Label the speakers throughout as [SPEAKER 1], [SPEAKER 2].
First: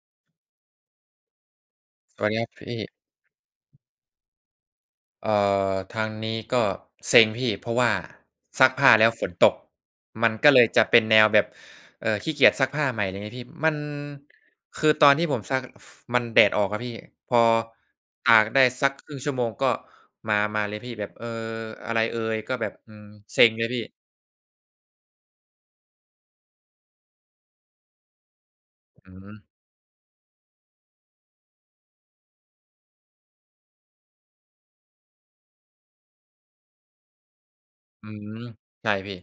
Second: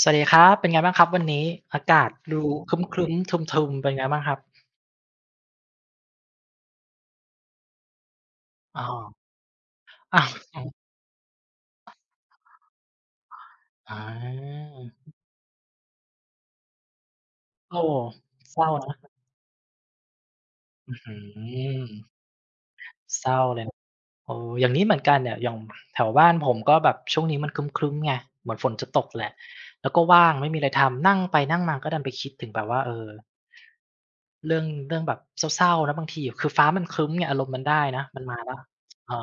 [SPEAKER 1] สวัสดีครับเป็นไงบ้างครับวันนี้อากาศ
[SPEAKER 2] สวัสดี
[SPEAKER 1] ดู
[SPEAKER 2] ครับ
[SPEAKER 1] ค
[SPEAKER 2] พี่
[SPEAKER 1] รึ้มๆทึมๆเป็นไงบ้างครับ
[SPEAKER 2] เอ่อทางนี้ก็เซ็งพี่เพราะว่าซัก
[SPEAKER 1] อ๋อ
[SPEAKER 2] ผ้าแล้วฝนตก
[SPEAKER 1] อ้า
[SPEAKER 2] มั
[SPEAKER 1] ว
[SPEAKER 2] นก็เลยจะเป็นแนวแบบขี้เกียจซักผ้าใหม่อะไรเงี้ยพี่มัน
[SPEAKER 1] อา
[SPEAKER 2] คือตอนที่ผมซักฟมันแดดออกอะพี่พอ
[SPEAKER 1] โอ้
[SPEAKER 2] ตาก
[SPEAKER 1] เศ
[SPEAKER 2] ได้
[SPEAKER 1] ร้า
[SPEAKER 2] สัก
[SPEAKER 1] นะ
[SPEAKER 2] ครึ่งชั่วโมงก็มามาเลยพี่
[SPEAKER 1] อื้อ
[SPEAKER 2] แบบ
[SPEAKER 1] ฮื
[SPEAKER 2] เออ
[SPEAKER 1] อ
[SPEAKER 2] อะไรเอยก็แบบอืม
[SPEAKER 1] เศร้า
[SPEAKER 2] เซ็ง
[SPEAKER 1] เล
[SPEAKER 2] เล
[SPEAKER 1] ย
[SPEAKER 2] ยพี่
[SPEAKER 1] เอออย่างนี้เหมือนกันเนี่ยอย่างแถวบ้านผมก็แบบช่วงนี้มันครึ้มๆไงเหมือนฝนจะตก
[SPEAKER 2] อื
[SPEAKER 1] แหละ
[SPEAKER 2] ม
[SPEAKER 1] แล้วก็ว่างไม่มีอะไรทำนั่งไปนั่งมาก็ดันไปคิดถึงแบบว่าเออเรื่องแบบเศร้าๆนะบางทีคือฟ้ามันครึ้มไงอารมณ์มันได้นะ
[SPEAKER 2] อื
[SPEAKER 1] มันมา
[SPEAKER 2] ม
[SPEAKER 1] แล้ว
[SPEAKER 2] ใช่
[SPEAKER 1] เออ
[SPEAKER 2] พี่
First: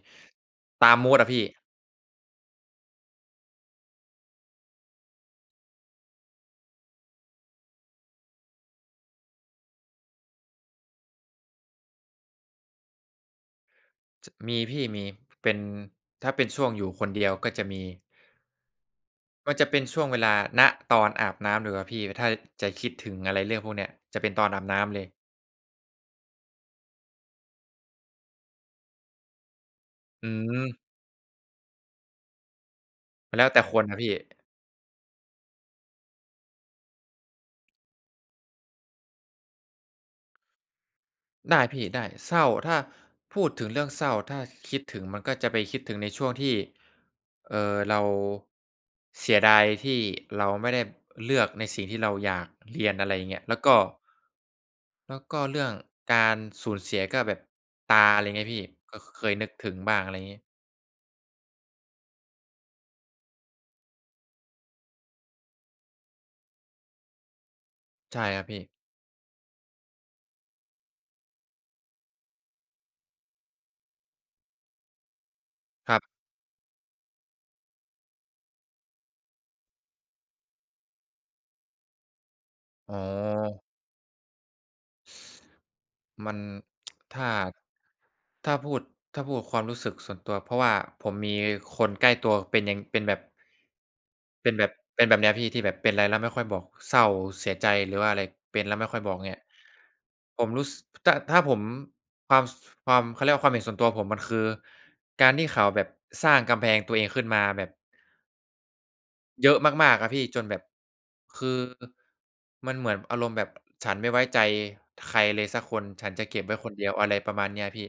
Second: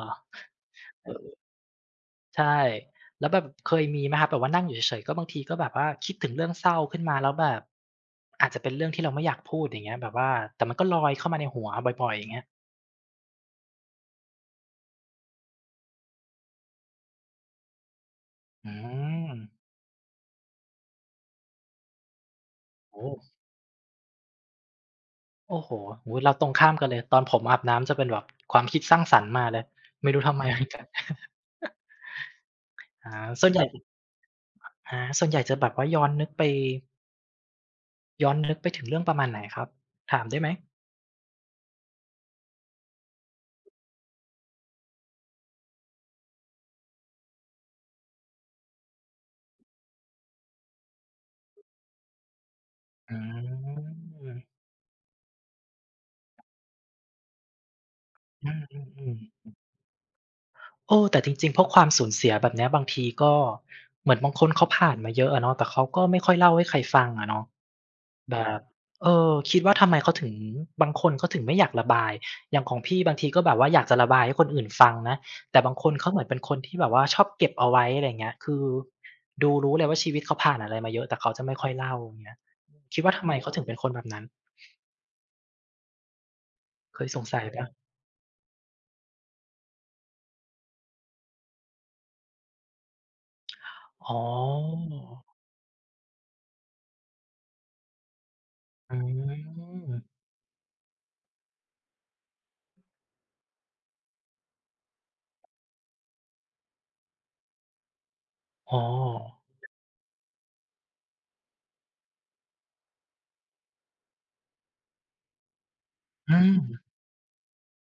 [SPEAKER 2] ตามมูดอะพี่
[SPEAKER 1] ใช่แล้วแบบเคยมีไหมครับแบบว่านั่งอยู่เฉยๆก็บางทีก็แบบว่าคิดถึงเรื่องเศร้าขึ้นมาแล้วแบบอาจจะเป็นเรื่องที่เราไม่อยากพูดอย่างเงี้ยแบบว่าแต่มันก็ลอยเข้ามาในหัวบ่อยๆอย่างเงี้ย
[SPEAKER 2] จมีพี่มีเป็นถ้าเป็นช่วงอยู่คนเดียวก็จะมี
[SPEAKER 1] อื
[SPEAKER 2] มัน
[SPEAKER 1] ม
[SPEAKER 2] จะเป็นช่วงเวลาณตอนอาบน้ำดีกว่าพี่ถ้าจะคิด
[SPEAKER 1] โอ้
[SPEAKER 2] ถึง
[SPEAKER 1] โฮ
[SPEAKER 2] อะไรเรื่องพวกเนี้ยจะเป็นตอนอาบน้ำเลย
[SPEAKER 1] โอ้โฮโอ้โฮเราตรงข้ามกันเลยตอนผมอาบน้ำจะเป็นแบบความคิดสร้างสรรค์มาเลยไม่รู้
[SPEAKER 2] อื
[SPEAKER 1] ทำไมเหมือน
[SPEAKER 2] ม
[SPEAKER 1] กัน อา
[SPEAKER 2] แล้
[SPEAKER 1] ส่ว
[SPEAKER 2] ว
[SPEAKER 1] นให
[SPEAKER 2] แต่
[SPEAKER 1] ญ่
[SPEAKER 2] คนนะพี่
[SPEAKER 1] อาส่วนใหญ่จะแบบว่าย้อนนึกไปถึงเรื่องประมาณไหนครับถามได้ไหม
[SPEAKER 2] ได้พี่ได้เศร้าถ้าพูดถึงเรื่องเศร้าถ้าคิดถึงมันก็จะไปคิดถึงในช่วงที่เอ่อเราเสียดายที่เราไม่ได้เลือกในสิ่งที่เราอยากเรียนอะไร
[SPEAKER 1] อื
[SPEAKER 2] อย่างเงี้ยแล้วก็
[SPEAKER 1] ม
[SPEAKER 2] เรื่องการสูญเสียก็แบบตาอะไรเงี้
[SPEAKER 1] อื
[SPEAKER 2] ยพี่ก็
[SPEAKER 1] ม
[SPEAKER 2] เคย
[SPEAKER 1] ๆๆ
[SPEAKER 2] นึกถึงบ้างอะไรงี้
[SPEAKER 1] โอ้แต่จริงๆพวกความสูญเสียแบบเนี้ยบางทีก็เหมือนบางคนเขาผ่านมาเยอะอะเนาะแต่เขาก็ไม่ค่อยเล่าให้ใครฟังอะเนาะ
[SPEAKER 2] ใช่
[SPEAKER 1] แบ
[SPEAKER 2] ครับ
[SPEAKER 1] บ
[SPEAKER 2] พี่
[SPEAKER 1] เออคิดว่าทำไมเขาถึงบางคนเขาถึงไม่อยากระบายอย่างของพี่บางทีก็แบบว่าอยากจะระบายให้คนอื่นฟังนะแต่บางค
[SPEAKER 2] ค
[SPEAKER 1] น
[SPEAKER 2] รั
[SPEAKER 1] เขาเหมื
[SPEAKER 2] บ
[SPEAKER 1] อนเป็นคนที่แบบว่าชอบเก็บเอาไว้อะไรอย่างเงี้ยคือดูรู้เลยว่าชีวิตเขาผ่านอะไรมาเยอะแต่เขาจะไม่ค่อยเล่าอย่างเงี้ย
[SPEAKER 2] อ๋
[SPEAKER 1] คิดว่าทำไมเขาถึ
[SPEAKER 2] อ
[SPEAKER 1] งเป็นคนแบบนั้น
[SPEAKER 2] มัน
[SPEAKER 1] เคย สง
[SPEAKER 2] ถ้า
[SPEAKER 1] สัยเปล่า
[SPEAKER 2] ถ้าพูดถ้าพูดความรู้สึกส่วนตัวเพราะว่าผมมีคนใกล้ตัวเป็นอย่างเป็นแบบ
[SPEAKER 1] อ๋อ
[SPEAKER 2] เป็นแบบเนี้ยพี่ที่แบบเป็นอะไรแล้วไม่ค่อยบอกเศร้าเสียใจหรือว่าอะไรเป็นแล้วไม่
[SPEAKER 1] อื
[SPEAKER 2] ค่อยบอกเนี่ย
[SPEAKER 1] ม
[SPEAKER 2] ผมรู้สกถ้าถ้าผมความสความเขาเรียกว่าความเห็นส่วนตัวผมมันคือการที่เขาแบบสร้างกำแพงตัวเองขึ้นมาแบบ
[SPEAKER 1] อ๋อ
[SPEAKER 2] เยอะมากๆครับพี่จนแบบคือมันเหมือนอารมณ์แบบฉันไม่ไว้ใจใครเลยสักคนฉันจะ
[SPEAKER 1] อื
[SPEAKER 2] เก็บ
[SPEAKER 1] ม
[SPEAKER 2] ไว้คนเดียวอะไรประมาณเนี้ยพี่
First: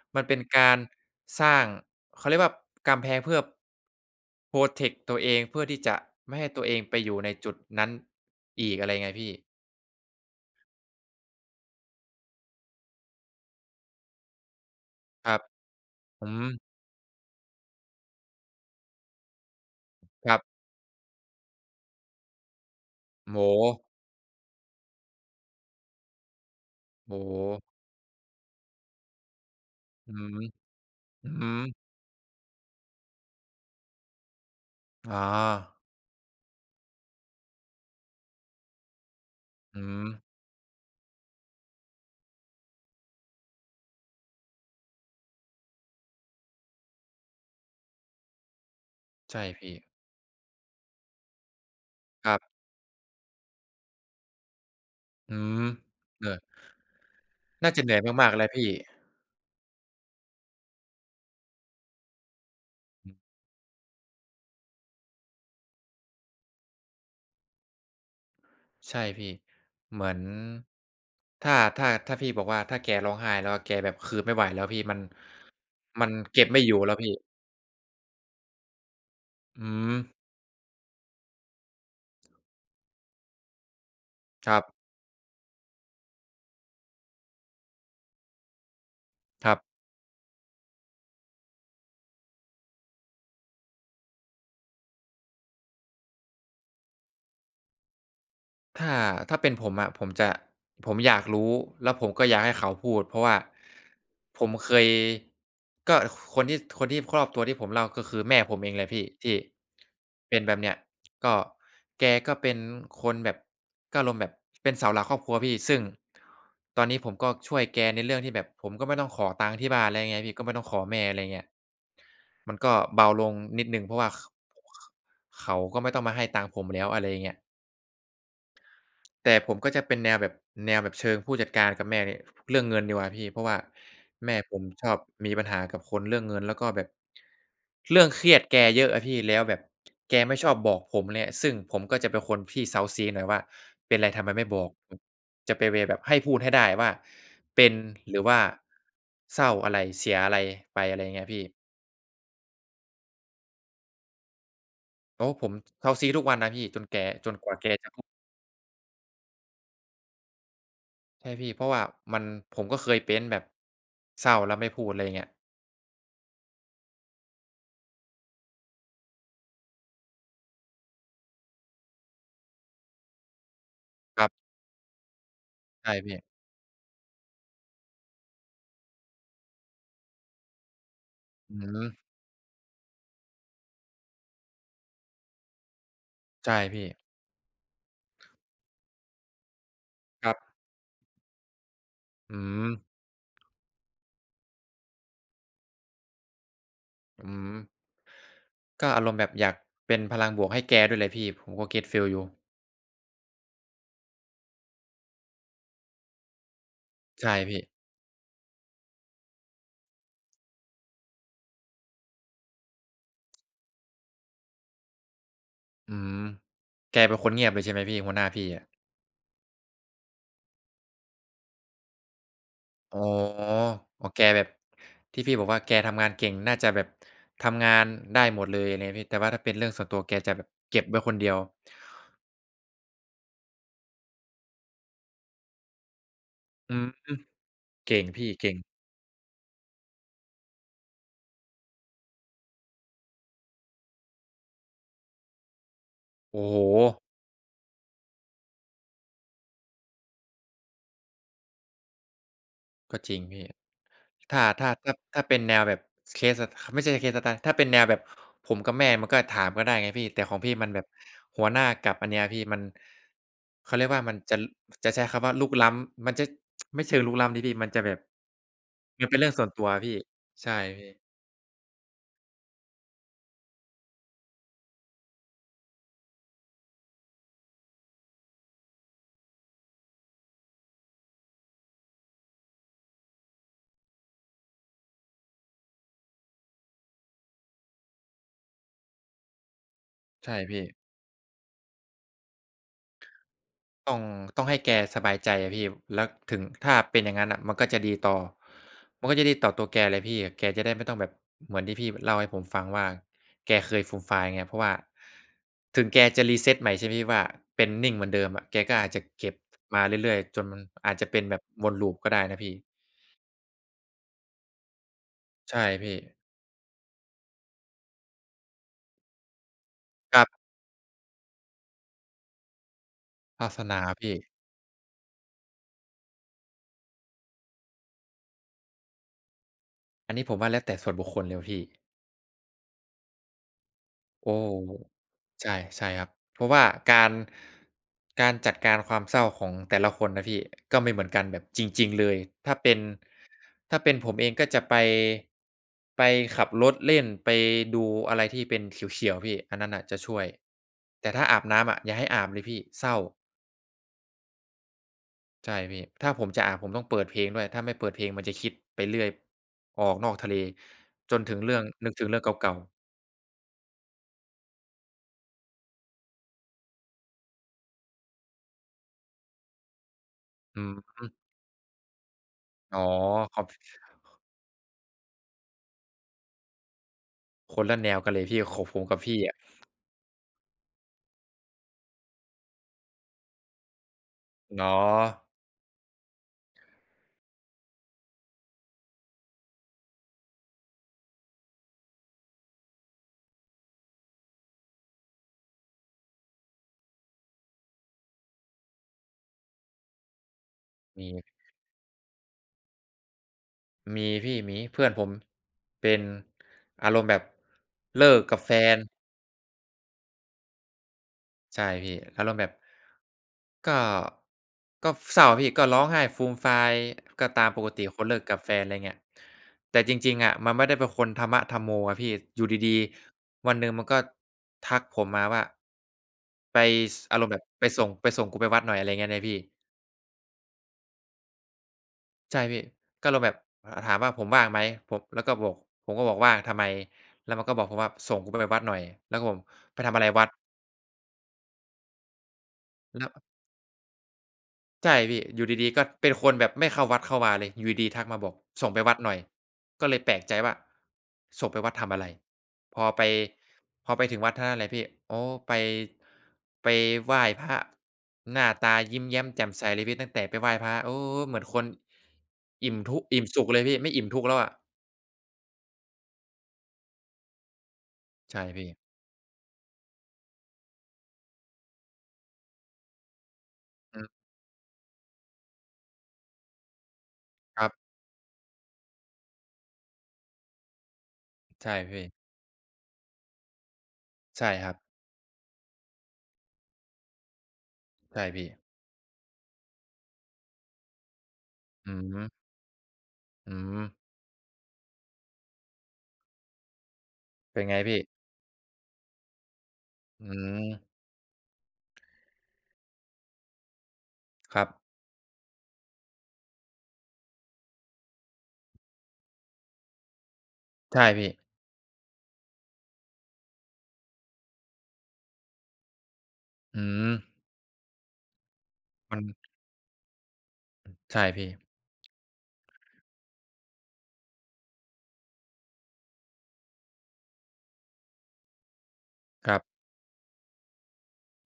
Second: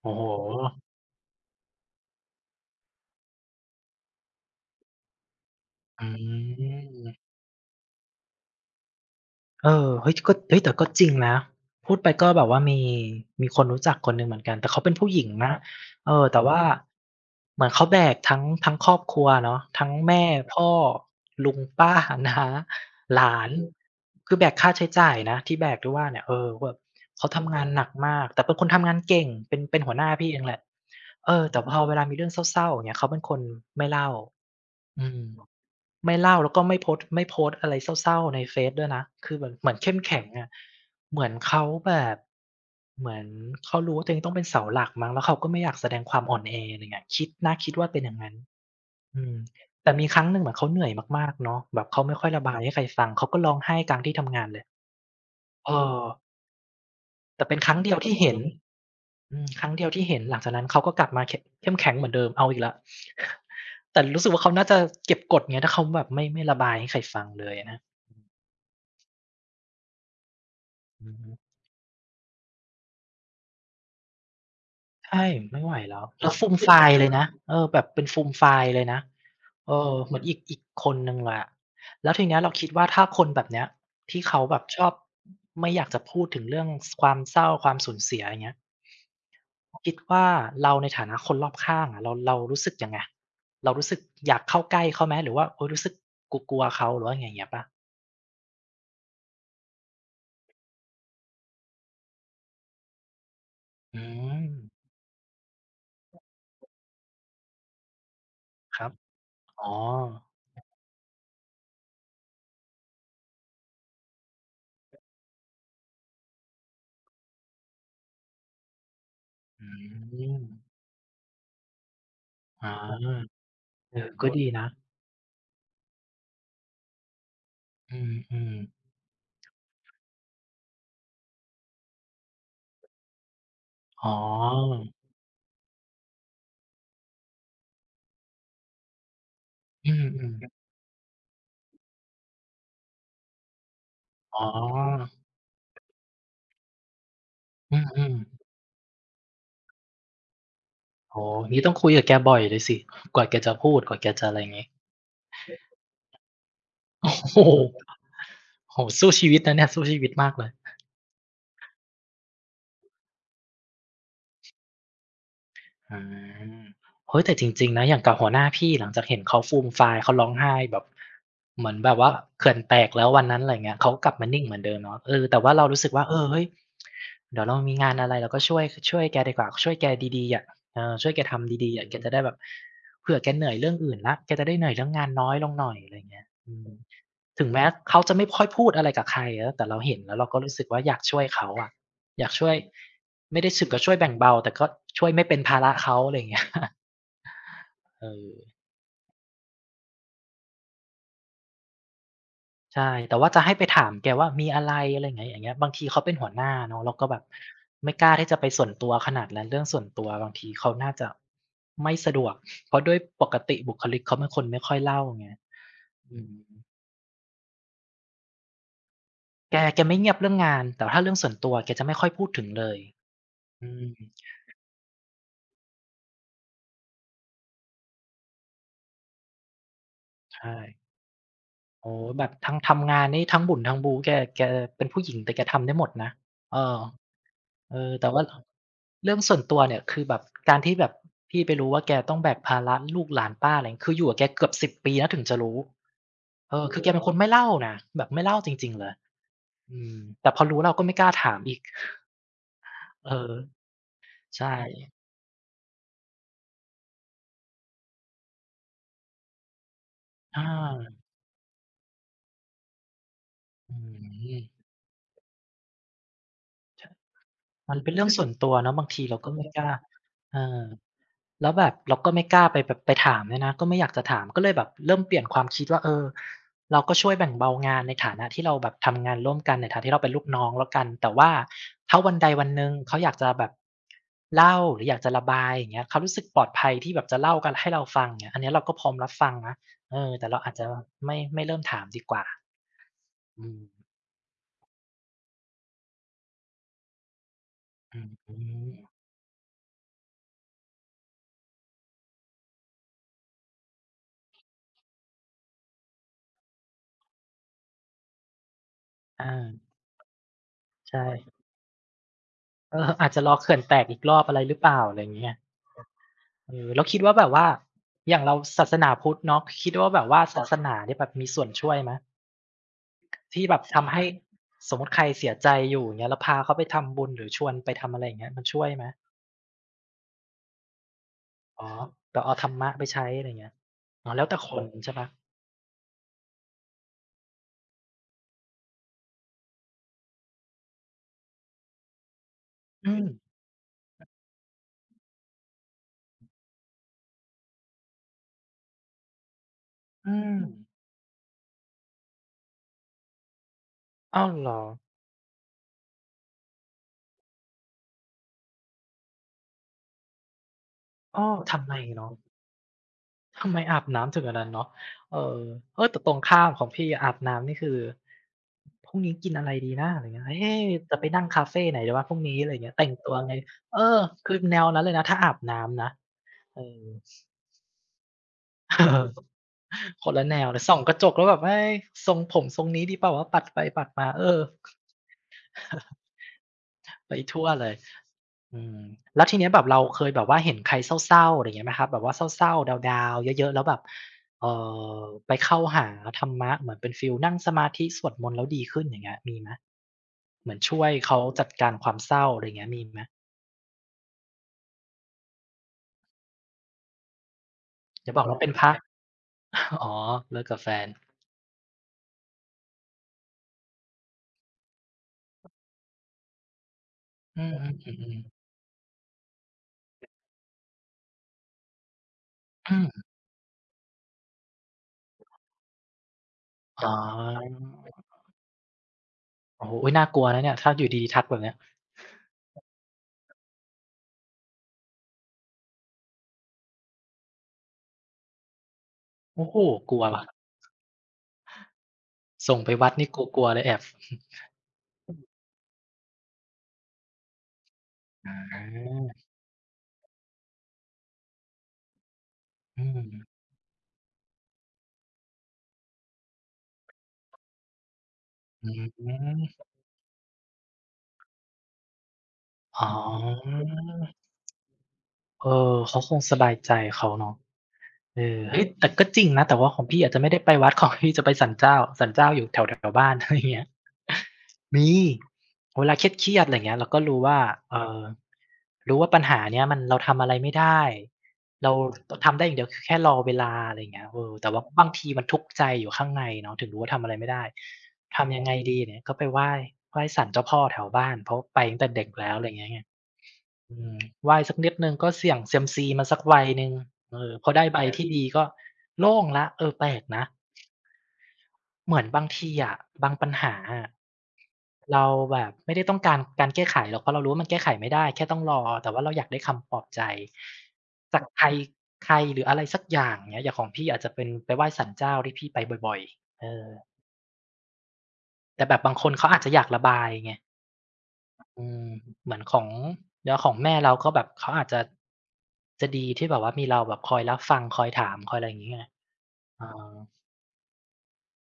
[SPEAKER 1] โอ้โฮ
[SPEAKER 2] มันเป็นการสร้างเขาเรียกว่ากำแพงเพื่อโพรเทกต์ตัวเองเพื่อที่จะ
[SPEAKER 1] อื
[SPEAKER 2] ไม่ให้ตัวเองไปอยู่
[SPEAKER 1] ม
[SPEAKER 2] ในจุดนั้นอีกอะไรเงี้ยพี่
[SPEAKER 1] เออเฮ้ยก็เฮ้ยแต่ก็จริงนะพูดไปก็แบบว่ามีคนรู้จักคนหนึ่งเหมือนกันแต่เขาเป็นผู้หญิ
[SPEAKER 2] ค
[SPEAKER 1] ง
[SPEAKER 2] รับ
[SPEAKER 1] นะเออ
[SPEAKER 2] อื
[SPEAKER 1] แต่
[SPEAKER 2] ม
[SPEAKER 1] ว่าเหมือนเขาแบกทั้งครอบครัวเนาะทั้งแม่
[SPEAKER 2] ครับ
[SPEAKER 1] พ่อลุงป้า น้าห
[SPEAKER 2] โอ้
[SPEAKER 1] ลา
[SPEAKER 2] โ
[SPEAKER 1] น
[SPEAKER 2] ฮ
[SPEAKER 1] คือแบกค่าใช้จ่ายนะที่แบกด้วยว่าเนี่ยเออแบบ
[SPEAKER 2] โอ้
[SPEAKER 1] เขา
[SPEAKER 2] โฮ
[SPEAKER 1] ทำงานหนักมาก แต่เป็นคนทำงานเก่งเป็นหัวหน้า
[SPEAKER 2] อือ
[SPEAKER 1] พี่เอ
[SPEAKER 2] ฮึ
[SPEAKER 1] งแหละ
[SPEAKER 2] อื
[SPEAKER 1] เอ
[SPEAKER 2] อ
[SPEAKER 1] อ
[SPEAKER 2] ฮึ
[SPEAKER 1] แต่พอเวลามีเรื่องเศร้าๆอย่างเงี้ยเขาเป็นคนไม่เล่าอืม
[SPEAKER 2] อ๋อ
[SPEAKER 1] ไม่เล่าแล้วก็ไม่โพสต์ไม่โพสต์อะไรเศร้าๆในเฟซด้วยนะคือเหมือนเหมือน
[SPEAKER 2] อื
[SPEAKER 1] เข้ม
[SPEAKER 2] ม
[SPEAKER 1] แข็งอะเหมือนเขาแบบเหมือนเขารู้ว่าตัวเองต้องเป็นเสาหลักมั้งแล้วเขาก็ไม่อยากแสดงความอ่อนแออะไรเงี้ยคิดนะคิดว่าเป็นอย่างงั้นอืม
[SPEAKER 2] ใช่พี่
[SPEAKER 1] แต่มีครั้งหนึ่งเหมือนเขาเหนื่อยมากๆเนาะแบบเขาไม่ค่อ
[SPEAKER 2] ค
[SPEAKER 1] ย
[SPEAKER 2] รั
[SPEAKER 1] ระ
[SPEAKER 2] บ
[SPEAKER 1] บายให้ใครฟังเขาก็ร้องไห้กลางที่ทำงานเลย
[SPEAKER 2] อืม
[SPEAKER 1] เออ
[SPEAKER 2] เออ
[SPEAKER 1] แต่เป็นค
[SPEAKER 2] น่า
[SPEAKER 1] รั้ง
[SPEAKER 2] จะเห
[SPEAKER 1] เดีย
[SPEAKER 2] นื่
[SPEAKER 1] ว
[SPEAKER 2] อย
[SPEAKER 1] ที่
[SPEAKER 2] มา
[SPEAKER 1] เห็
[SPEAKER 2] กๆ
[SPEAKER 1] น
[SPEAKER 2] แล้วพี่
[SPEAKER 1] อืมครั้งเดียวที่เห็นหลังจากนั้นเขาก็กลับมาเขะเข้มแข็งเหมือนเดิมเอาอีกแล้ว แต่รู้สึกว่าเขาน่าจะเก็บกดเงี้ยถ้าเขาแบบไม่ระบายให้ใครฟังเลยอะนะ
[SPEAKER 2] ใช่พี่เหมือน
[SPEAKER 1] อือฮึ
[SPEAKER 2] ถ้าพี่บอกว่าถ้าแกร้องไห้แล้วอะแกแบบคือไม่ไหวแล้วพี่มัน
[SPEAKER 1] ใช่ไม่ไหวแล้ว
[SPEAKER 2] มัน
[SPEAKER 1] แล้ว
[SPEAKER 2] เก็
[SPEAKER 1] ฟู
[SPEAKER 2] บ
[SPEAKER 1] ม
[SPEAKER 2] ไม่อยู่
[SPEAKER 1] ฟาย
[SPEAKER 2] แล้ว
[SPEAKER 1] เลย
[SPEAKER 2] พี่
[SPEAKER 1] นะเออแบบเป็นฟูมฟายเลยนะ
[SPEAKER 2] อื
[SPEAKER 1] เออ
[SPEAKER 2] ม
[SPEAKER 1] เหมือนอีกคนหนึ่งเลยอะแล้วทีเนี้ยเราคิดว่าถ้าคนแบบเนี้ยที่เขา
[SPEAKER 2] ค
[SPEAKER 1] แบ
[SPEAKER 2] รับ
[SPEAKER 1] บชอบไม่อยากจะพูดถึงเรื่องสความเศร้าความสูญเสียอย่างเงี้ย
[SPEAKER 2] ครับ
[SPEAKER 1] คิดว่าเราในฐานะคนรอบข้างอะเรารู้สึกยังไงเรารู้สึกอยากเข้าใกล้เขาไหมหรือว่าเฮ้ยรู้สึกกลัวๆเขาหรือว่าไงอย่างเงี้ยเปล่า
[SPEAKER 2] ถ้าถ้าเป็นผมอะผมจะผมอยากรู้แล้วผมก็อยากให้เขาพูดเพราะว่า
[SPEAKER 1] อื
[SPEAKER 2] ผ
[SPEAKER 1] ม
[SPEAKER 2] มเคยก็คนที่ครอบตัวที่ผมเล่าก็คือแม่ผมเอง
[SPEAKER 1] ค
[SPEAKER 2] เล
[SPEAKER 1] รั
[SPEAKER 2] ย
[SPEAKER 1] บ
[SPEAKER 2] พี่ที่
[SPEAKER 1] อ๋อ
[SPEAKER 2] เป็นแบบเนี้ยก็แกก็เป็นคนแบบก็อารมณ์แบบเป็นเสาหลักครอบครัวพี่ซึ่งตอนนี้ผมก็ช่วยแกในเรื่องที่แบบผมก็ไม่ต้องขอตังค์
[SPEAKER 1] อื
[SPEAKER 2] ที่บ้านอะไรอย่างเงี้ยพี่
[SPEAKER 1] ม
[SPEAKER 2] ก็ไม่ต้องขอแม่อะไรเงี้ยมัน
[SPEAKER 1] อา
[SPEAKER 2] ก็เบาลงนิดหนึ่งเพ
[SPEAKER 1] เอ
[SPEAKER 2] ราะ
[SPEAKER 1] อ
[SPEAKER 2] ว่า
[SPEAKER 1] ก็ดีนะ
[SPEAKER 2] ขเขาก็ไม่ต้องมาให้ตังค์ผมแล้วอะไรอย่างเงี้ย
[SPEAKER 1] อืมๆ
[SPEAKER 2] แต่ผมก็จะเป็นแนวแบบเชิงผู้จัดการกับแม่เนี่ยเรื่องเงินดีกว่าพี่เพราะว่า
[SPEAKER 1] อ๋
[SPEAKER 2] แม่ผม
[SPEAKER 1] อ
[SPEAKER 2] ชอบมีปัญหากับคนเรื่องเงินแล้วก็แบบเรื่องเครียดแกเยอะอะพี่แล้วแบบ
[SPEAKER 1] อื
[SPEAKER 2] แกไม่ชอ
[SPEAKER 1] ม
[SPEAKER 2] บบอกผมเนี่ยซึ่งผมก็จะเป็นคนที่เซ้าซี้หน่อยว่าเป็นไรทำไม
[SPEAKER 1] ๆอ๋อ
[SPEAKER 2] ไม่บอกจะไปเวย์แบบให้พูดให้ได้ว่าเป็น
[SPEAKER 1] อื
[SPEAKER 2] หรือว่า
[SPEAKER 1] ม
[SPEAKER 2] เศร้าอะไรเสียอะไรไปอะไรอ
[SPEAKER 1] ๆ
[SPEAKER 2] ย่าง
[SPEAKER 1] โอ้
[SPEAKER 2] เงี้ย
[SPEAKER 1] โฮ
[SPEAKER 2] พี่
[SPEAKER 1] งี้ต้องคุยกับแกบ่อยเลยสิกว่าแกจะพูดกว่าแกจะอะไรงี้
[SPEAKER 2] โอ้ผมเซ้าซี้ทุกวันนะพี่จนแก
[SPEAKER 1] โอ้
[SPEAKER 2] จน
[SPEAKER 1] โฮ
[SPEAKER 2] กว่าแกจะพูด
[SPEAKER 1] โอ้โฮสู้ชีวิตนะเนี่ยสู้ชีวิตมากเลย
[SPEAKER 2] ใช่พี่เพราะว่ามันผมก็เคยเป็นแบบเศร้าแล้วไม่พูดอะไรอย่างเงี้ย
[SPEAKER 1] อาเฮ้ยแต่จริงๆนะอย่างกับหัวหน้าพี่หลังจากเห็นเขาฟูมฟายเขาร้องไห้แบบเหมือนแบบว่าเขื่อนแตกแล้ววันนั้นอะไรเงี้ยเขาก็กลับ
[SPEAKER 2] ค
[SPEAKER 1] มา
[SPEAKER 2] รั
[SPEAKER 1] นิ่ง
[SPEAKER 2] บ
[SPEAKER 1] เหมือนเดิมเนาะเออแต่ว่าเรารู้สึก
[SPEAKER 2] ใช่
[SPEAKER 1] ว่าเอ
[SPEAKER 2] พี่
[SPEAKER 1] อเฮ้ยเดี๋ยวเรามีงานอะไรเราก็ช่วยแกดีกว่าช่วยแกดีๆอะเออช่วยแก
[SPEAKER 2] อื
[SPEAKER 1] ทำดีๆ
[SPEAKER 2] ม
[SPEAKER 1] อะแกจะได้แบบเผื่อแกเหนื่อยเรื่องอื่นแล้วแกจะได้เหนื่อยเรื่องงานน้อยลงหน่อยอะไรเงี้ยอื
[SPEAKER 2] ใช่
[SPEAKER 1] ม
[SPEAKER 2] พี่
[SPEAKER 1] ถึงแม้เขาจะไม่ค่อยพูดอะไรกับใครนะแต่เราเห็นแล้วเรา
[SPEAKER 2] ครั
[SPEAKER 1] ก็รู้
[SPEAKER 2] บ
[SPEAKER 1] สึกว่าอยากช่วยเขาอะ อยาก
[SPEAKER 2] อื
[SPEAKER 1] ช่วย
[SPEAKER 2] ม
[SPEAKER 1] ไม่ได้สึงกับช่วยแบ่งเบาแต่ก็ช่วยไม่เป็นภาระเขาอะไรอย่างเงี้ย
[SPEAKER 2] อืม
[SPEAKER 1] เออ
[SPEAKER 2] ก็อารมณ์แบบอยากเป็นพลังบวกให้แกด้วยเหลยพี่ผมก็ get feel อยู่
[SPEAKER 1] ใช่แต่ว่าจะให้ไปถามแกว่ามีอะไรอะไรอย่างเงี้ยอย่างเงี้ยบางทีเขาเป็นหัวหน้าเนาะเราก็แบบ
[SPEAKER 2] ใช่พี่
[SPEAKER 1] ไม่กล้าที่จะไปส่วนตัวขนาดนั้นเรื่องส่วนตัวบางทีเขาน่าจะไม่สะดวกเพราะด้วยปกติบุคลิกเขาเป็นคนไม่ค่อยเล่าไง
[SPEAKER 2] อื
[SPEAKER 1] อื
[SPEAKER 2] ม
[SPEAKER 1] ม
[SPEAKER 2] แกเป็นคนเงียบเลยใช่ไหมพี่หัวหน้าพี่อะ
[SPEAKER 1] แกไม่เงียบเรื่องงานแต่ถ้าเรื่องส่วนตัวแกจะไม่ค่อยพูดถึงเลย
[SPEAKER 2] อ๋ออ๋อ
[SPEAKER 1] อืม
[SPEAKER 2] แกแบบที่พี่บอกว่าแกทำงานเก่งน่าจะแบบทำงานได้หมดเลยอะไรพี่แต่ว่าถ้าเป็นเรื่องส่วนตัวแกจะแบบ
[SPEAKER 1] ใช่
[SPEAKER 2] เก็บไว้คนเดียว
[SPEAKER 1] โอ้โฮแบบทั้งทำงานนี่ทั้งบุ่นทั้งบู๊แกเป็นผู้หญิงแต่แกทำได้หมดนะเออ
[SPEAKER 2] อืม
[SPEAKER 1] เออ
[SPEAKER 2] เก่ง
[SPEAKER 1] แต่ว่า
[SPEAKER 2] พี่เก่ง
[SPEAKER 1] เรื่องส่วนตัวเนี่ยคือแบบการที่แบบพี่ไปรู้ว่าแกต้องแบกภาระลูกหลานป้าอะไรงี้คืออยู่กับแกเกือบ10ปีนะถึงจะรู้
[SPEAKER 2] โอ้
[SPEAKER 1] เอ
[SPEAKER 2] โฮ
[SPEAKER 1] อคือแกเป็นคนไม่เล่านะแบบไม่เล่าจริงๆเลยอืมแต่พอรู้เราก็ไม่กล้าถามอีก
[SPEAKER 2] ก็
[SPEAKER 1] เอ
[SPEAKER 2] จริง
[SPEAKER 1] อ
[SPEAKER 2] พี่ถ้า
[SPEAKER 1] ใช่
[SPEAKER 2] ถ้าเป็นแนวแบบ Case อะไม่ใช่ Case Study ถ้าเป็นแนวแบบผมกับแม่มันก็ถามก็ได้ไงพี่แต่ของ
[SPEAKER 1] อา
[SPEAKER 2] พี่มันแบบหัวหน้ากับอันเนี้ยพี่มัน
[SPEAKER 1] อื
[SPEAKER 2] เขาเรียกว่ามันจะ
[SPEAKER 1] ม
[SPEAKER 2] จะใช้คำว่ารุกล้ำมันจะไม่เชิงรุกล้ำดิพี่มัน
[SPEAKER 1] มัน
[SPEAKER 2] จะ
[SPEAKER 1] เป็
[SPEAKER 2] แบ
[SPEAKER 1] น
[SPEAKER 2] บ
[SPEAKER 1] เรื่องส่วนตัวเนาะบางที
[SPEAKER 2] มันเป็
[SPEAKER 1] เรา
[SPEAKER 2] นเรื่
[SPEAKER 1] ก็
[SPEAKER 2] องส่
[SPEAKER 1] ไม่
[SPEAKER 2] วน
[SPEAKER 1] ก
[SPEAKER 2] ตัว
[SPEAKER 1] ล้า
[SPEAKER 2] พี่
[SPEAKER 1] เอ
[SPEAKER 2] ใช่
[SPEAKER 1] อ
[SPEAKER 2] พี่
[SPEAKER 1] แล้วแบบเราก็ไม่กล้าไปแบบไปถามด้วยนะก็ไม่อยากจะถามก็เลยแบบเริ่มเปลี่ยนความคิดว่าเออเราก็ช่วยแบ่งเบางานในฐานะที่เราแบบทำงานร่วมกันในฐานะที่เราเป็นลูกน้องแล้วกันแต่ว่าถ้าวันใดวันหนึ่งเขาอยากจะแบบเล่าหรืออยากจะระบายอย่างเงี้ยเขารู้สึกปลอดภัยที่แบบจะเล่ากันให้เราฟังเงี้ยอันเนี้ยเราก็พร้อมรับฟังนะเออแต่
[SPEAKER 2] ใช่
[SPEAKER 1] เราอาจ
[SPEAKER 2] พี่
[SPEAKER 1] จะไม่เริ่มถามดีกว่าอืม
[SPEAKER 2] ต้องต้องให้แกสบายใจอะพี่แล้วถึงถ้าเป็นอย่างงั้นน่ะมันก็จะดี
[SPEAKER 1] อือ
[SPEAKER 2] ต่อ
[SPEAKER 1] ฮึ
[SPEAKER 2] มันก็จะดีต่อตัวแกเลยพี่แกจะได้ไม่ต้องแบบเหมือนที่พี่เล่าให้ผมฟังว่าแกเคยฟูมฟายไงเพราะว่าถึงแกจะ reset ใหม่ใช่ไหมพี่ว่าเป็นนิ่งเหมือนเดิมอะแกก็อาจจะ
[SPEAKER 1] อา
[SPEAKER 2] เก็บมาเรื่อยๆจนมันอาจ
[SPEAKER 1] ใช่
[SPEAKER 2] จะเป็นแบบวน loop ก็ได้นะพี่
[SPEAKER 1] เอออาจจะรอเขื่อนแตกอีกรอบอะไรหรือเปล่าอะไรอย่างเงี้ย
[SPEAKER 2] ใช่พี่
[SPEAKER 1] เออแล้วคิดว่าแบบว่าอย่างเราศาสนาพุทธเนาะคิดว่าแบบ
[SPEAKER 2] กั
[SPEAKER 1] ว่า
[SPEAKER 2] บ
[SPEAKER 1] ศาัสนาเนี่ยแบบมีส่วนช่วยไหมที่
[SPEAKER 2] ศา
[SPEAKER 1] แบ
[SPEAKER 2] ส
[SPEAKER 1] บ
[SPEAKER 2] นา
[SPEAKER 1] ทำให้
[SPEAKER 2] พี่
[SPEAKER 1] สมมุติใครเสียใจอยู่อย่างเงี้ยแล้วพาเขาไปทำบุญหรือชวนไปทำอะไรอย่างเงี้ยมันช่วยไหม
[SPEAKER 2] อันนี้ผมว่าแล้วแต่ส่วนบุคคลเลยว่ะพี่
[SPEAKER 1] อ๋อแบบเอาธรรมะไปใช้อะไรอย่างเงี้ยอ๋อแล้ว
[SPEAKER 2] โอ้
[SPEAKER 1] แต่คนใช่เปล่า
[SPEAKER 2] ใช่ใช่ครับเพราะว่าการการจัดการความเศร้าของแต่ละคนนะพี่ก็ไม่เหมือนกันแบบจริงๆเลยถ้าเป็น
[SPEAKER 1] อืม
[SPEAKER 2] ถ้าเป็นผมเองก็จะไปไปขับรถเล่นไปดูอะไรที่เป็นเขียวๆพี่อันนั้นน่ะจะ
[SPEAKER 1] อื
[SPEAKER 2] ช่วย
[SPEAKER 1] ม
[SPEAKER 2] แต่ถ้าอาบน้ำอะอย่าให้อาบเลยพี่เศร้า
[SPEAKER 1] อ้าวเหรอ
[SPEAKER 2] ใช่พี่ถ้าผมจะอาบผมต้องเปิดเพลงด้วยถ้าไม่เปิดเพลงมันจะคิดไปเรื่อยออกนอกทะเลจน
[SPEAKER 1] อ้อ
[SPEAKER 2] ถึงเรื่อง
[SPEAKER 1] ทำไม
[SPEAKER 2] นึกถึง
[SPEAKER 1] เนาะ
[SPEAKER 2] เรื่องเก่าๆ
[SPEAKER 1] ทำไมอาบน้ำถึงอันนั้นเนาะเออเฮ้ยแต่ตรงข้ามของพี่อะอาบน้ำนี่คือพรุ่งนี้กินอะไรดีนะอะไรเงี้ยเฮ้
[SPEAKER 2] อื
[SPEAKER 1] จะไป
[SPEAKER 2] ม
[SPEAKER 1] นั่งคาเฟไหนดีวะพรุ่งนี้อะไรเงี้ย
[SPEAKER 2] อ๋อ
[SPEAKER 1] แต่งตัวไง
[SPEAKER 2] คอม
[SPEAKER 1] เออคือแนวนั้นเลยนะถ้าอาบน้ำนะเออ
[SPEAKER 2] คนละแนวกันเลยพี่ของผมกับพี่ อะ
[SPEAKER 1] คนละแนวเลยส่องกระจกแล้วแบบเฮ้ยทรงผมทรงนี้ดีเปล่าวะปัดไปปัดมาเออ
[SPEAKER 2] เนาะ
[SPEAKER 1] ไปทั่วเลยอืมแล้วทีเนี้ยแบบเราเคยแบบว่าเห็นใครเศร้าๆอะไรอย่างเงี้ยไหมครับแบบว่าเศร้าๆดาวๆเยอะๆแล้วแบบเอ่อไปเข้าหาธรรมะเหมือนเป็นฟีลนั่งสมาธิสวดมนต์แล้วดีขึ้นอย่างเงี้ยมีไหมเหมือนช่วย
[SPEAKER 2] มี
[SPEAKER 1] เขาจัดการความเศร้าอะไรอย่างเงี้ยมีไหม
[SPEAKER 2] มีพี่มีเพื่อนผมเป็นอารมณ์แบบ
[SPEAKER 1] อ
[SPEAKER 2] เลิ
[SPEAKER 1] ย่าบ
[SPEAKER 2] ก
[SPEAKER 1] อก
[SPEAKER 2] กั
[SPEAKER 1] เว่า
[SPEAKER 2] บ
[SPEAKER 1] เป็
[SPEAKER 2] แฟ
[SPEAKER 1] นัพระ
[SPEAKER 2] น
[SPEAKER 1] อ๋อ เลิกกับแฟน
[SPEAKER 2] ใช่พี่อารมณ์แบบก็ก็เศร้าอะพี่ก็ร้องไห้ฟูมฟายก็
[SPEAKER 1] อื
[SPEAKER 2] ตาม
[SPEAKER 1] ม
[SPEAKER 2] ปกติ
[SPEAKER 1] ล
[SPEAKER 2] คน
[SPEAKER 1] ิ
[SPEAKER 2] เลิ
[SPEAKER 1] ก
[SPEAKER 2] กกับแฟ
[SPEAKER 1] ๆ
[SPEAKER 2] นไรเงี้ยแต่จริงๆอะมันไม่ได้เป็นคนธรรมะธัมโมอะพี่อยู่
[SPEAKER 1] อื
[SPEAKER 2] ดี
[SPEAKER 1] ม
[SPEAKER 2] ๆวันหนึ่งมันก็ทักผมมาว่าไป
[SPEAKER 1] อ๋
[SPEAKER 2] สอารมณ์แบบไปส่ง
[SPEAKER 1] อ
[SPEAKER 2] ไปส่งกูไปวัดหน่อยอะไรเงี้ยนะพี่
[SPEAKER 1] โอ้โฮอุ๊ยน่ากลัวนะเนี่ยถ้าอยู่ดีๆทักแบบเนี้ย
[SPEAKER 2] ใช่พี่ก็อารมณ์แบบถามว่าผมว่างไหมผมแล้วก็บอกผมก็บอกว่างทำไมแล้วมันก็บอกผมว่าส่งกูไปวัดหน่อยแล้วก็ผม
[SPEAKER 1] โอ้โฮ
[SPEAKER 2] ไป
[SPEAKER 1] ก
[SPEAKER 2] ทำ
[SPEAKER 1] ลั
[SPEAKER 2] อะ
[SPEAKER 1] ว
[SPEAKER 2] ไร
[SPEAKER 1] ว่ะ
[SPEAKER 2] วัด
[SPEAKER 1] ส่งไปวัด
[SPEAKER 2] แล้
[SPEAKER 1] นี่
[SPEAKER 2] ว
[SPEAKER 1] กลัวๆเลยแอบ
[SPEAKER 2] ใช่พี่อยู่ดีๆก็เป็นคนแบบไม่เข้าวัดเข้าวาเลยอยู่ดีๆทักมาบ
[SPEAKER 1] อ
[SPEAKER 2] อกส่งไปวัดหน่อย
[SPEAKER 1] า
[SPEAKER 2] ก็เลยแปลกใจว่าส่งไปวัดทำอะไรพ
[SPEAKER 1] อื
[SPEAKER 2] อไป
[SPEAKER 1] ม
[SPEAKER 2] พอไปถึงวัดเท่านั้นแหละพี่โอ้ไปไปไหว้พระหน้า
[SPEAKER 1] อื
[SPEAKER 2] ตายิ้มแย้มแจ่มใส
[SPEAKER 1] ม
[SPEAKER 2] เลยพี่ตั้งแต่ไปไหว้พระโอ้เหมือนคนอิ่ม
[SPEAKER 1] อ๋อ
[SPEAKER 2] ทุกข์อิ่มสุขเลยพี่ไม่อิ่มทุกข์แล้วอะ
[SPEAKER 1] เออเขาคงสบายใจเขาเนาะเออ
[SPEAKER 2] ใช่
[SPEAKER 1] เฮ้ย
[SPEAKER 2] พี่
[SPEAKER 1] แต่ก็จริงนะ แต่ว่าของพี่อาจจะไม่ได้ไปวัดของ พี่จะไปศาลเจ้าศาลเจ้าอยู่แถวแถวบ้าน อะไรอย่างเงี้ยมี เวลาเครียดๆอะไรอย่างเงี้ยเราก็รู้ว่า
[SPEAKER 2] ครับ
[SPEAKER 1] เอ่อรู้ว่าปัญหาเนี้ยมันเราทำอะไรไม่ได้ เรา
[SPEAKER 2] ใช่พี่
[SPEAKER 1] ตทำได้อย่างเดียวคือแค่รอเวลาอะไรอย่างเงี้ยเออแต่
[SPEAKER 2] ใช่
[SPEAKER 1] ว่า
[SPEAKER 2] ครับ
[SPEAKER 1] บางทีมันทุกข์ใจอยู่ข้างในเนาะถึงรู้ว่าทำอะไรไม่ได้
[SPEAKER 2] ใช่
[SPEAKER 1] ทำยัง
[SPEAKER 2] พี่
[SPEAKER 1] ไงดีเนี่ยก็ไปไหว้ศาลเจ้าพ่อแถวบ้านเพราะไปตั้งแต่
[SPEAKER 2] อื
[SPEAKER 1] เด็กแล้วอะ
[SPEAKER 2] ม
[SPEAKER 1] ไรอย่างเงี้ยไง
[SPEAKER 2] อื
[SPEAKER 1] อื
[SPEAKER 2] ม
[SPEAKER 1] มไหว้สักนิดหนึ่งก็เสี่ยงเซียมซีมาสักใบหนึ่งเออพอ
[SPEAKER 2] เป็
[SPEAKER 1] ได้
[SPEAKER 2] นไง
[SPEAKER 1] ใบ
[SPEAKER 2] พี่
[SPEAKER 1] ที่ดีก็โล่งแล้วเออแปลกนะ
[SPEAKER 2] อืม
[SPEAKER 1] เหมือนบางทีอะบางปัญหาอะ
[SPEAKER 2] ครับ
[SPEAKER 1] เราแบบไม่ได้ต้องการการแก้ไขหรอกเพราะเรารู้ว่ามันแก้ไขไม่ได้แค่ต้องรอแต่ว่าเราอยากได้คำปลอบใจ
[SPEAKER 2] ใช่
[SPEAKER 1] จาก
[SPEAKER 2] พี่
[SPEAKER 1] ใครใครหรืออะไรสักอย่างเงี้ยอย่างของพี่อาจจะเป็นไปไหว้ศาลเจ้าที่พี่ไปบ่อยๆเออ
[SPEAKER 2] อืม
[SPEAKER 1] แต่แบบบางคน
[SPEAKER 2] มัน
[SPEAKER 1] เขาอาจจะอยากระบายไง
[SPEAKER 2] ใช่พี่
[SPEAKER 1] อืมเหมือนของแล้วของแม่เราก็แบบเขาอาจจะจะดีที่แบบว่ามีเราแบบคอยรับฟังคอยถามคอยอะไรอย่างงี้ไง
[SPEAKER 2] ครับ
[SPEAKER 1] อ๋อ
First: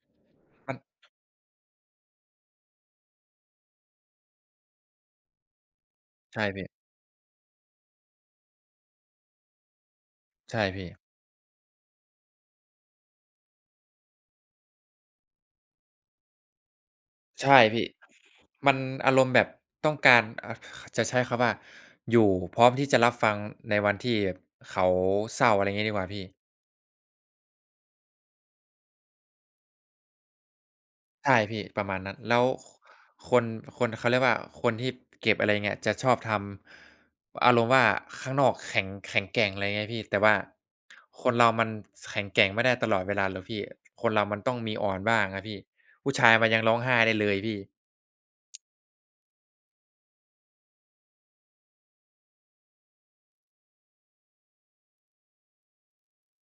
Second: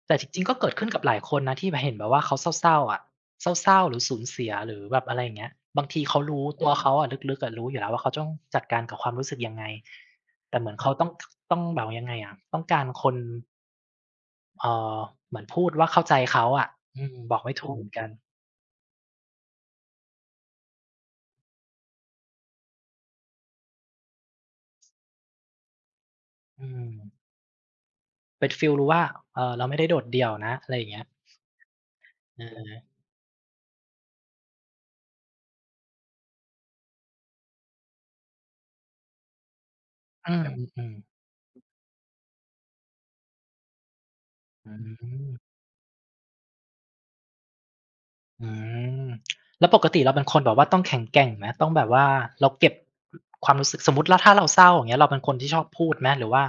[SPEAKER 1] แต่จริงๆก็เกิ
[SPEAKER 2] มั
[SPEAKER 1] ด
[SPEAKER 2] น
[SPEAKER 1] ขึ้นกับหลายคนนะที่แบบเห็นแบบว่าเขาเศร้าๆอะเศร้าๆหรือสูญเสียหรือแบบอะไรอย่างเงี้ยบางทีเขารู้
[SPEAKER 2] ใช่
[SPEAKER 1] ตั
[SPEAKER 2] พี่
[SPEAKER 1] วเขาอะลึกๆอะรู้อยู่แล้วว่าเขาต้องจัดการกับความรู้สึกยังไงแต่
[SPEAKER 2] ใช่
[SPEAKER 1] เหมือน
[SPEAKER 2] พี่
[SPEAKER 1] เขาต้องแบบ่ายังไงอะต้องการคนเอ่อเหมือนพูดว่าเข้าใจเขาอะอืมบอกไม่
[SPEAKER 2] ใช่
[SPEAKER 1] ถูกเห
[SPEAKER 2] พี่
[SPEAKER 1] มือนกัน
[SPEAKER 2] มันอารมณ์แบบต้องการจะใช้คำว่าอยู่พร้อมที่จะรับฟังในวันที่แบบเขาเศร้าอะไรงี้ดีกว่าพี่
[SPEAKER 1] อืมเป็นฟีลรู้ว่าเราไม่ได้โดดเดี่ยวนะอะไรอย่างเงี้ย
[SPEAKER 2] ใช่พี่ประมาณนั้น
[SPEAKER 1] เ
[SPEAKER 2] แล้ว
[SPEAKER 1] ออ
[SPEAKER 2] คนคนเขาเรียกว่าคนที่เก็บอะไรอย่างเงี้ยจะชอบทำอารมณ์ว่าข้างนอกแข็งแข็งแกร่งอะไรเงี้ยพี่แต่
[SPEAKER 1] อื
[SPEAKER 2] ว่า
[SPEAKER 1] มๆๆ
[SPEAKER 2] คนเรามันสแข็งแกร่งไม่ได้ตลอดเวลาหรอกพี่คนเรามันต้อง
[SPEAKER 1] อื
[SPEAKER 2] มีอ่อนบ้างครับ
[SPEAKER 1] ม
[SPEAKER 2] พี่ผู้ชายมันยังร้องไห้ได้เลยพี่
[SPEAKER 1] อืมแล้วปกติเราเป็นคนแบบว่าต้องแข็งแกร่งไหมต้องแบบว่าเราเก็บความรู้สึกสมมุติแล้วถ้าเราเศร้าอย่างเงี้ยเราเป็นคนที่ชอบพูดไหมหรือว่า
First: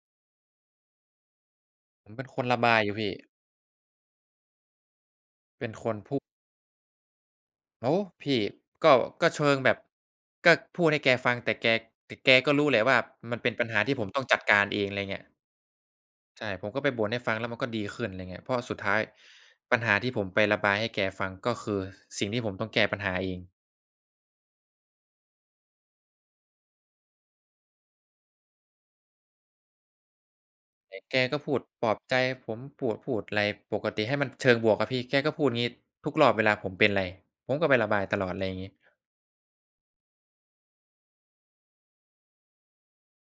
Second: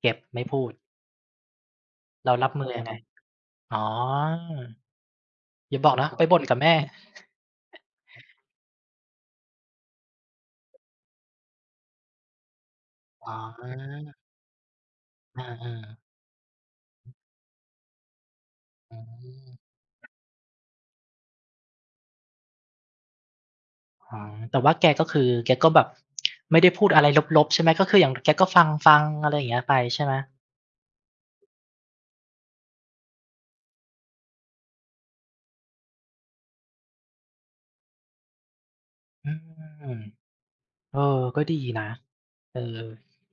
[SPEAKER 1] เก็บไม่พูด
[SPEAKER 2] ผมเป็น
[SPEAKER 1] เรา
[SPEAKER 2] คน
[SPEAKER 1] รับ
[SPEAKER 2] ระ
[SPEAKER 1] มือ
[SPEAKER 2] บาย
[SPEAKER 1] ยัง
[SPEAKER 2] อ
[SPEAKER 1] ไง
[SPEAKER 2] ยู่พี่
[SPEAKER 1] อ๋อ
[SPEAKER 2] เป็
[SPEAKER 1] อ
[SPEAKER 2] น
[SPEAKER 1] ย่า
[SPEAKER 2] ค
[SPEAKER 1] บอก
[SPEAKER 2] น
[SPEAKER 1] นะ
[SPEAKER 2] พู
[SPEAKER 1] ไป
[SPEAKER 2] ด
[SPEAKER 1] บ่นกับแม่
[SPEAKER 2] โอ้พี่ก็ก็เชิงแบบก็พูดให้แกฟังแต่แกแต่แกก็รู้แหละว่า
[SPEAKER 1] อ๋อ
[SPEAKER 2] มันเป็นปัญหาที่ผมต้องจัดการเองอะไรเงี้ย
[SPEAKER 1] อา
[SPEAKER 2] ใช่ผมก็ไปบ่นให้ฟังแล้วมันก็ดีขึ้นอะไรเงี้ยเพราะสุด
[SPEAKER 1] ๆ
[SPEAKER 2] ท้า
[SPEAKER 1] อื
[SPEAKER 2] ย
[SPEAKER 1] ม
[SPEAKER 2] ปัญหาที่ผมไประบายให้แกฟังก็คือสิ่งที่ผมต้องแก้ปัญหาเอง
[SPEAKER 1] อ๋อแต่ว่าแกก็คือแกก็แบบไม่ได้พูดอะไรลบๆใช่ไหมก็คืออย่างแกก็ฟังๆอะไรอย่างเงี้ยไปใช่ไหม
[SPEAKER 2] แต่แกก็พูดปลอบใจผมปูดพูดอะไรปกติให้มันเชิงบวกอะพี่แกก็พูดงี้ทุกรอบเวลาผมเป็นไรผมก็ไประบายตลอดอะไรอย่างงี้
[SPEAKER 1] อืม เออก็ดีนะเออ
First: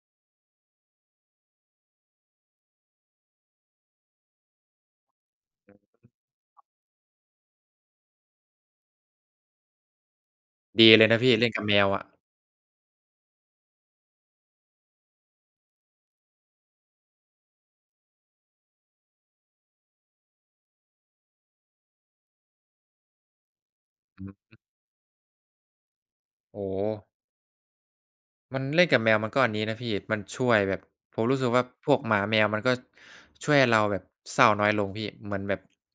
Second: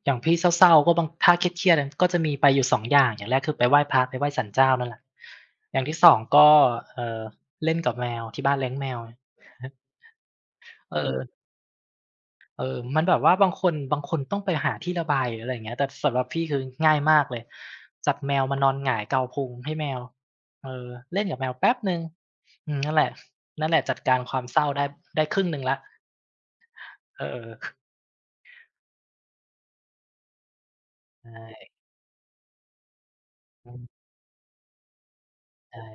[SPEAKER 1] อย่างพี่เศร้าๆก็บางถ้าเครียดๆอะก็จะมีไปอยู่สองอย่างอย่างแรกคือไปไหว้พระไปไหว้ศาลเจ้านั่นแหละอย่างที่สองก็เอ่อเล่นกับแมวที่บ้านเลี้ยงแมว
[SPEAKER 2] ดี
[SPEAKER 1] เอ
[SPEAKER 2] เลย
[SPEAKER 1] อ
[SPEAKER 2] นะ
[SPEAKER 1] ม
[SPEAKER 2] พี่เล่นกับแมวอะ
[SPEAKER 1] เออมันแบบว่าบางคนต้องไปหาที่ระบายหรืออะไรอย่างเงี้ยแต่สำหรับพี่คือง่ายมากเลยจับแมวมานอนหงายเกาพุงให้แมวเออเล่นกับแมวแป๊บหนึ่งอืมนั่นแหละนั่นแหละจัดการ
[SPEAKER 2] อื
[SPEAKER 1] ควา
[SPEAKER 2] ม
[SPEAKER 1] มเศร้าได้ได้ครึ่งหนึ่งแล้ว
[SPEAKER 2] โอ้โฮ
[SPEAKER 1] เออ
[SPEAKER 2] มันเล่นกับแมวมันก็อันนี้นะพี่มันช่วยแบบผ
[SPEAKER 1] ใ
[SPEAKER 2] มรู้สึกว่า
[SPEAKER 1] ช่
[SPEAKER 2] พวกหมาแมวมันก็ช่วยให้
[SPEAKER 1] อื
[SPEAKER 2] เราแบ
[SPEAKER 1] ม
[SPEAKER 2] บเศร้าน้อยลงพี่เหมือนแบบ
[SPEAKER 1] ใช่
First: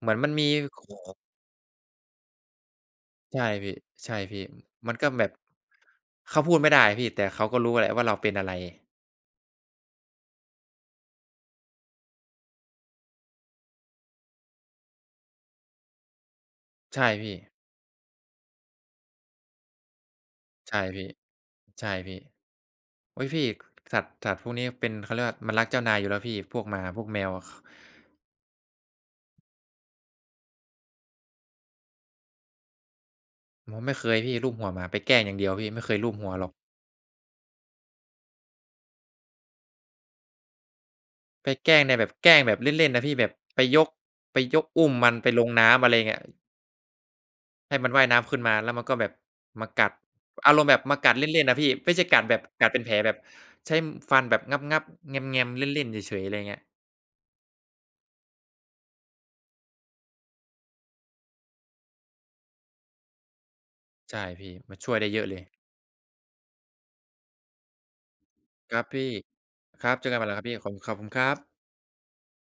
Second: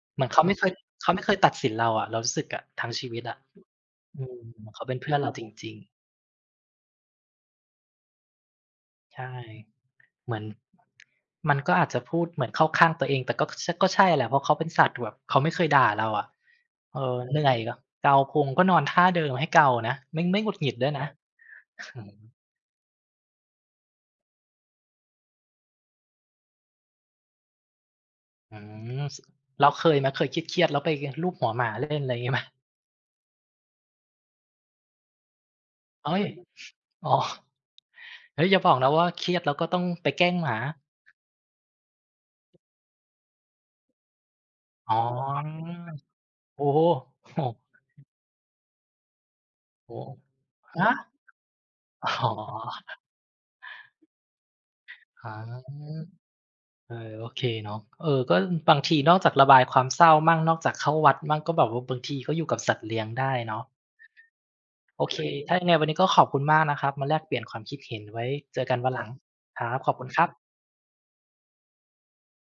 [SPEAKER 2] เหมือน
[SPEAKER 1] เหมือ
[SPEAKER 2] มั
[SPEAKER 1] น
[SPEAKER 2] น
[SPEAKER 1] เขา
[SPEAKER 2] มี
[SPEAKER 1] ไม่เคย
[SPEAKER 2] โข
[SPEAKER 1] เขาไม่เคยตัดสินเราอะเรารู้สึกอะทั้งชีวิตอะ
[SPEAKER 2] ใช่พี่ใช่
[SPEAKER 1] อืม
[SPEAKER 2] พี่
[SPEAKER 1] เหมือนเขา
[SPEAKER 2] มั
[SPEAKER 1] เป็
[SPEAKER 2] น
[SPEAKER 1] น
[SPEAKER 2] ก็
[SPEAKER 1] เพื่อน
[SPEAKER 2] แบ
[SPEAKER 1] เรา
[SPEAKER 2] บ
[SPEAKER 1] จริงๆ
[SPEAKER 2] เขาพูดไม่ได้พี่แต่เขาก็รู้แหละว่าเราเป็นอะไร
[SPEAKER 1] ใช่เหมือนมันก็อาจจะพูดเหมือนเข้าข้างตัวเองแต่ก็ชก็ใช่แหละเพราะเขาเป็นสัตว์แบบเขาไม่เคยด่าเราอะเอ
[SPEAKER 2] ใช่
[SPEAKER 1] อ
[SPEAKER 2] พี่
[SPEAKER 1] เหนื่อยก็เกาพุงก็นอนท่าเดิมให้เกานะไม่หงุดหงิด
[SPEAKER 2] ใช่
[SPEAKER 1] ด้วยนะ
[SPEAKER 2] พี่ใช่
[SPEAKER 1] อืม
[SPEAKER 2] พี่อุ๊ยพี่สัตว์สัตว์พวกนี้เป็นเขาเรียกว่ามันรักเจ้านายอยู่แล้วพี่พวกหมาพวกแมวอะ
[SPEAKER 1] อืมสแล้วเคยไหมเคยเครียดๆแล้วไปลูบหัวหมาเล่นอะไรอยางี้ไหม
[SPEAKER 2] ผมไม่เคยพี่ลูบหัวหมาไปแกล้งอย่างเดียวพี่ไม่เคยลูบ
[SPEAKER 1] เฮ้ย
[SPEAKER 2] หัวหรอก
[SPEAKER 1] อ๋อเฮ้ยอย่าบอกนะว่าเครียดแล้วก็ต้องไปแกล้งหมา
[SPEAKER 2] ไปแกล้งในแบบแกล้งแบบเล่นๆนะพี่แบบไปยกไปยกอุ้
[SPEAKER 1] อ๋
[SPEAKER 2] ม
[SPEAKER 1] อ
[SPEAKER 2] มันไปลงน้ำอะไรเงี้ย
[SPEAKER 1] โอ้โฮโอ้
[SPEAKER 2] ให้มันว่ายน้ำขึ้นมาแล้วมันก็แบบมากั
[SPEAKER 1] โฮ
[SPEAKER 2] ดอารมณ์แบบ
[SPEAKER 1] ฮะ
[SPEAKER 2] มากัดเล่นๆนะพี่ไม่ใช่
[SPEAKER 1] อ๋
[SPEAKER 2] กัดแบบกัด
[SPEAKER 1] อ
[SPEAKER 2] เป็นแผลแบบใช้ฟันแบบงับๆแ
[SPEAKER 1] อ
[SPEAKER 2] ง้มๆเล่นๆ
[SPEAKER 1] า
[SPEAKER 2] เฉยๆอะไรอย่างเงี้ย
[SPEAKER 1] เออโอเคเนาะเออก็บางทีนอกจากระบายความเศร้ามั่งนอกจากเข้าวัดมั่งก็แบบว่าบางทีก็อยู่กับสัตว์เลี้ยงได้เนาะ
[SPEAKER 2] ใช่พี่มันช่วย
[SPEAKER 1] โอ
[SPEAKER 2] ได้
[SPEAKER 1] เค
[SPEAKER 2] เยอะเลย
[SPEAKER 1] ถ้ายังไงวันนี้ก็ขอบคุณมากนะครับ มาแลกเปลี่ยนความคิดเห็นไว้ เจอ
[SPEAKER 2] ค
[SPEAKER 1] กัน
[SPEAKER 2] รับ
[SPEAKER 1] วันหลัง
[SPEAKER 2] พี่
[SPEAKER 1] ครับ
[SPEAKER 2] ค
[SPEAKER 1] ขอ
[SPEAKER 2] รั
[SPEAKER 1] บ
[SPEAKER 2] บ
[SPEAKER 1] คุ
[SPEAKER 2] เจ
[SPEAKER 1] ณ
[SPEAKER 2] อกั
[SPEAKER 1] ค
[SPEAKER 2] นให
[SPEAKER 1] รั
[SPEAKER 2] ม่
[SPEAKER 1] บ
[SPEAKER 2] นะครับพี่ขอบขอบคุณครับ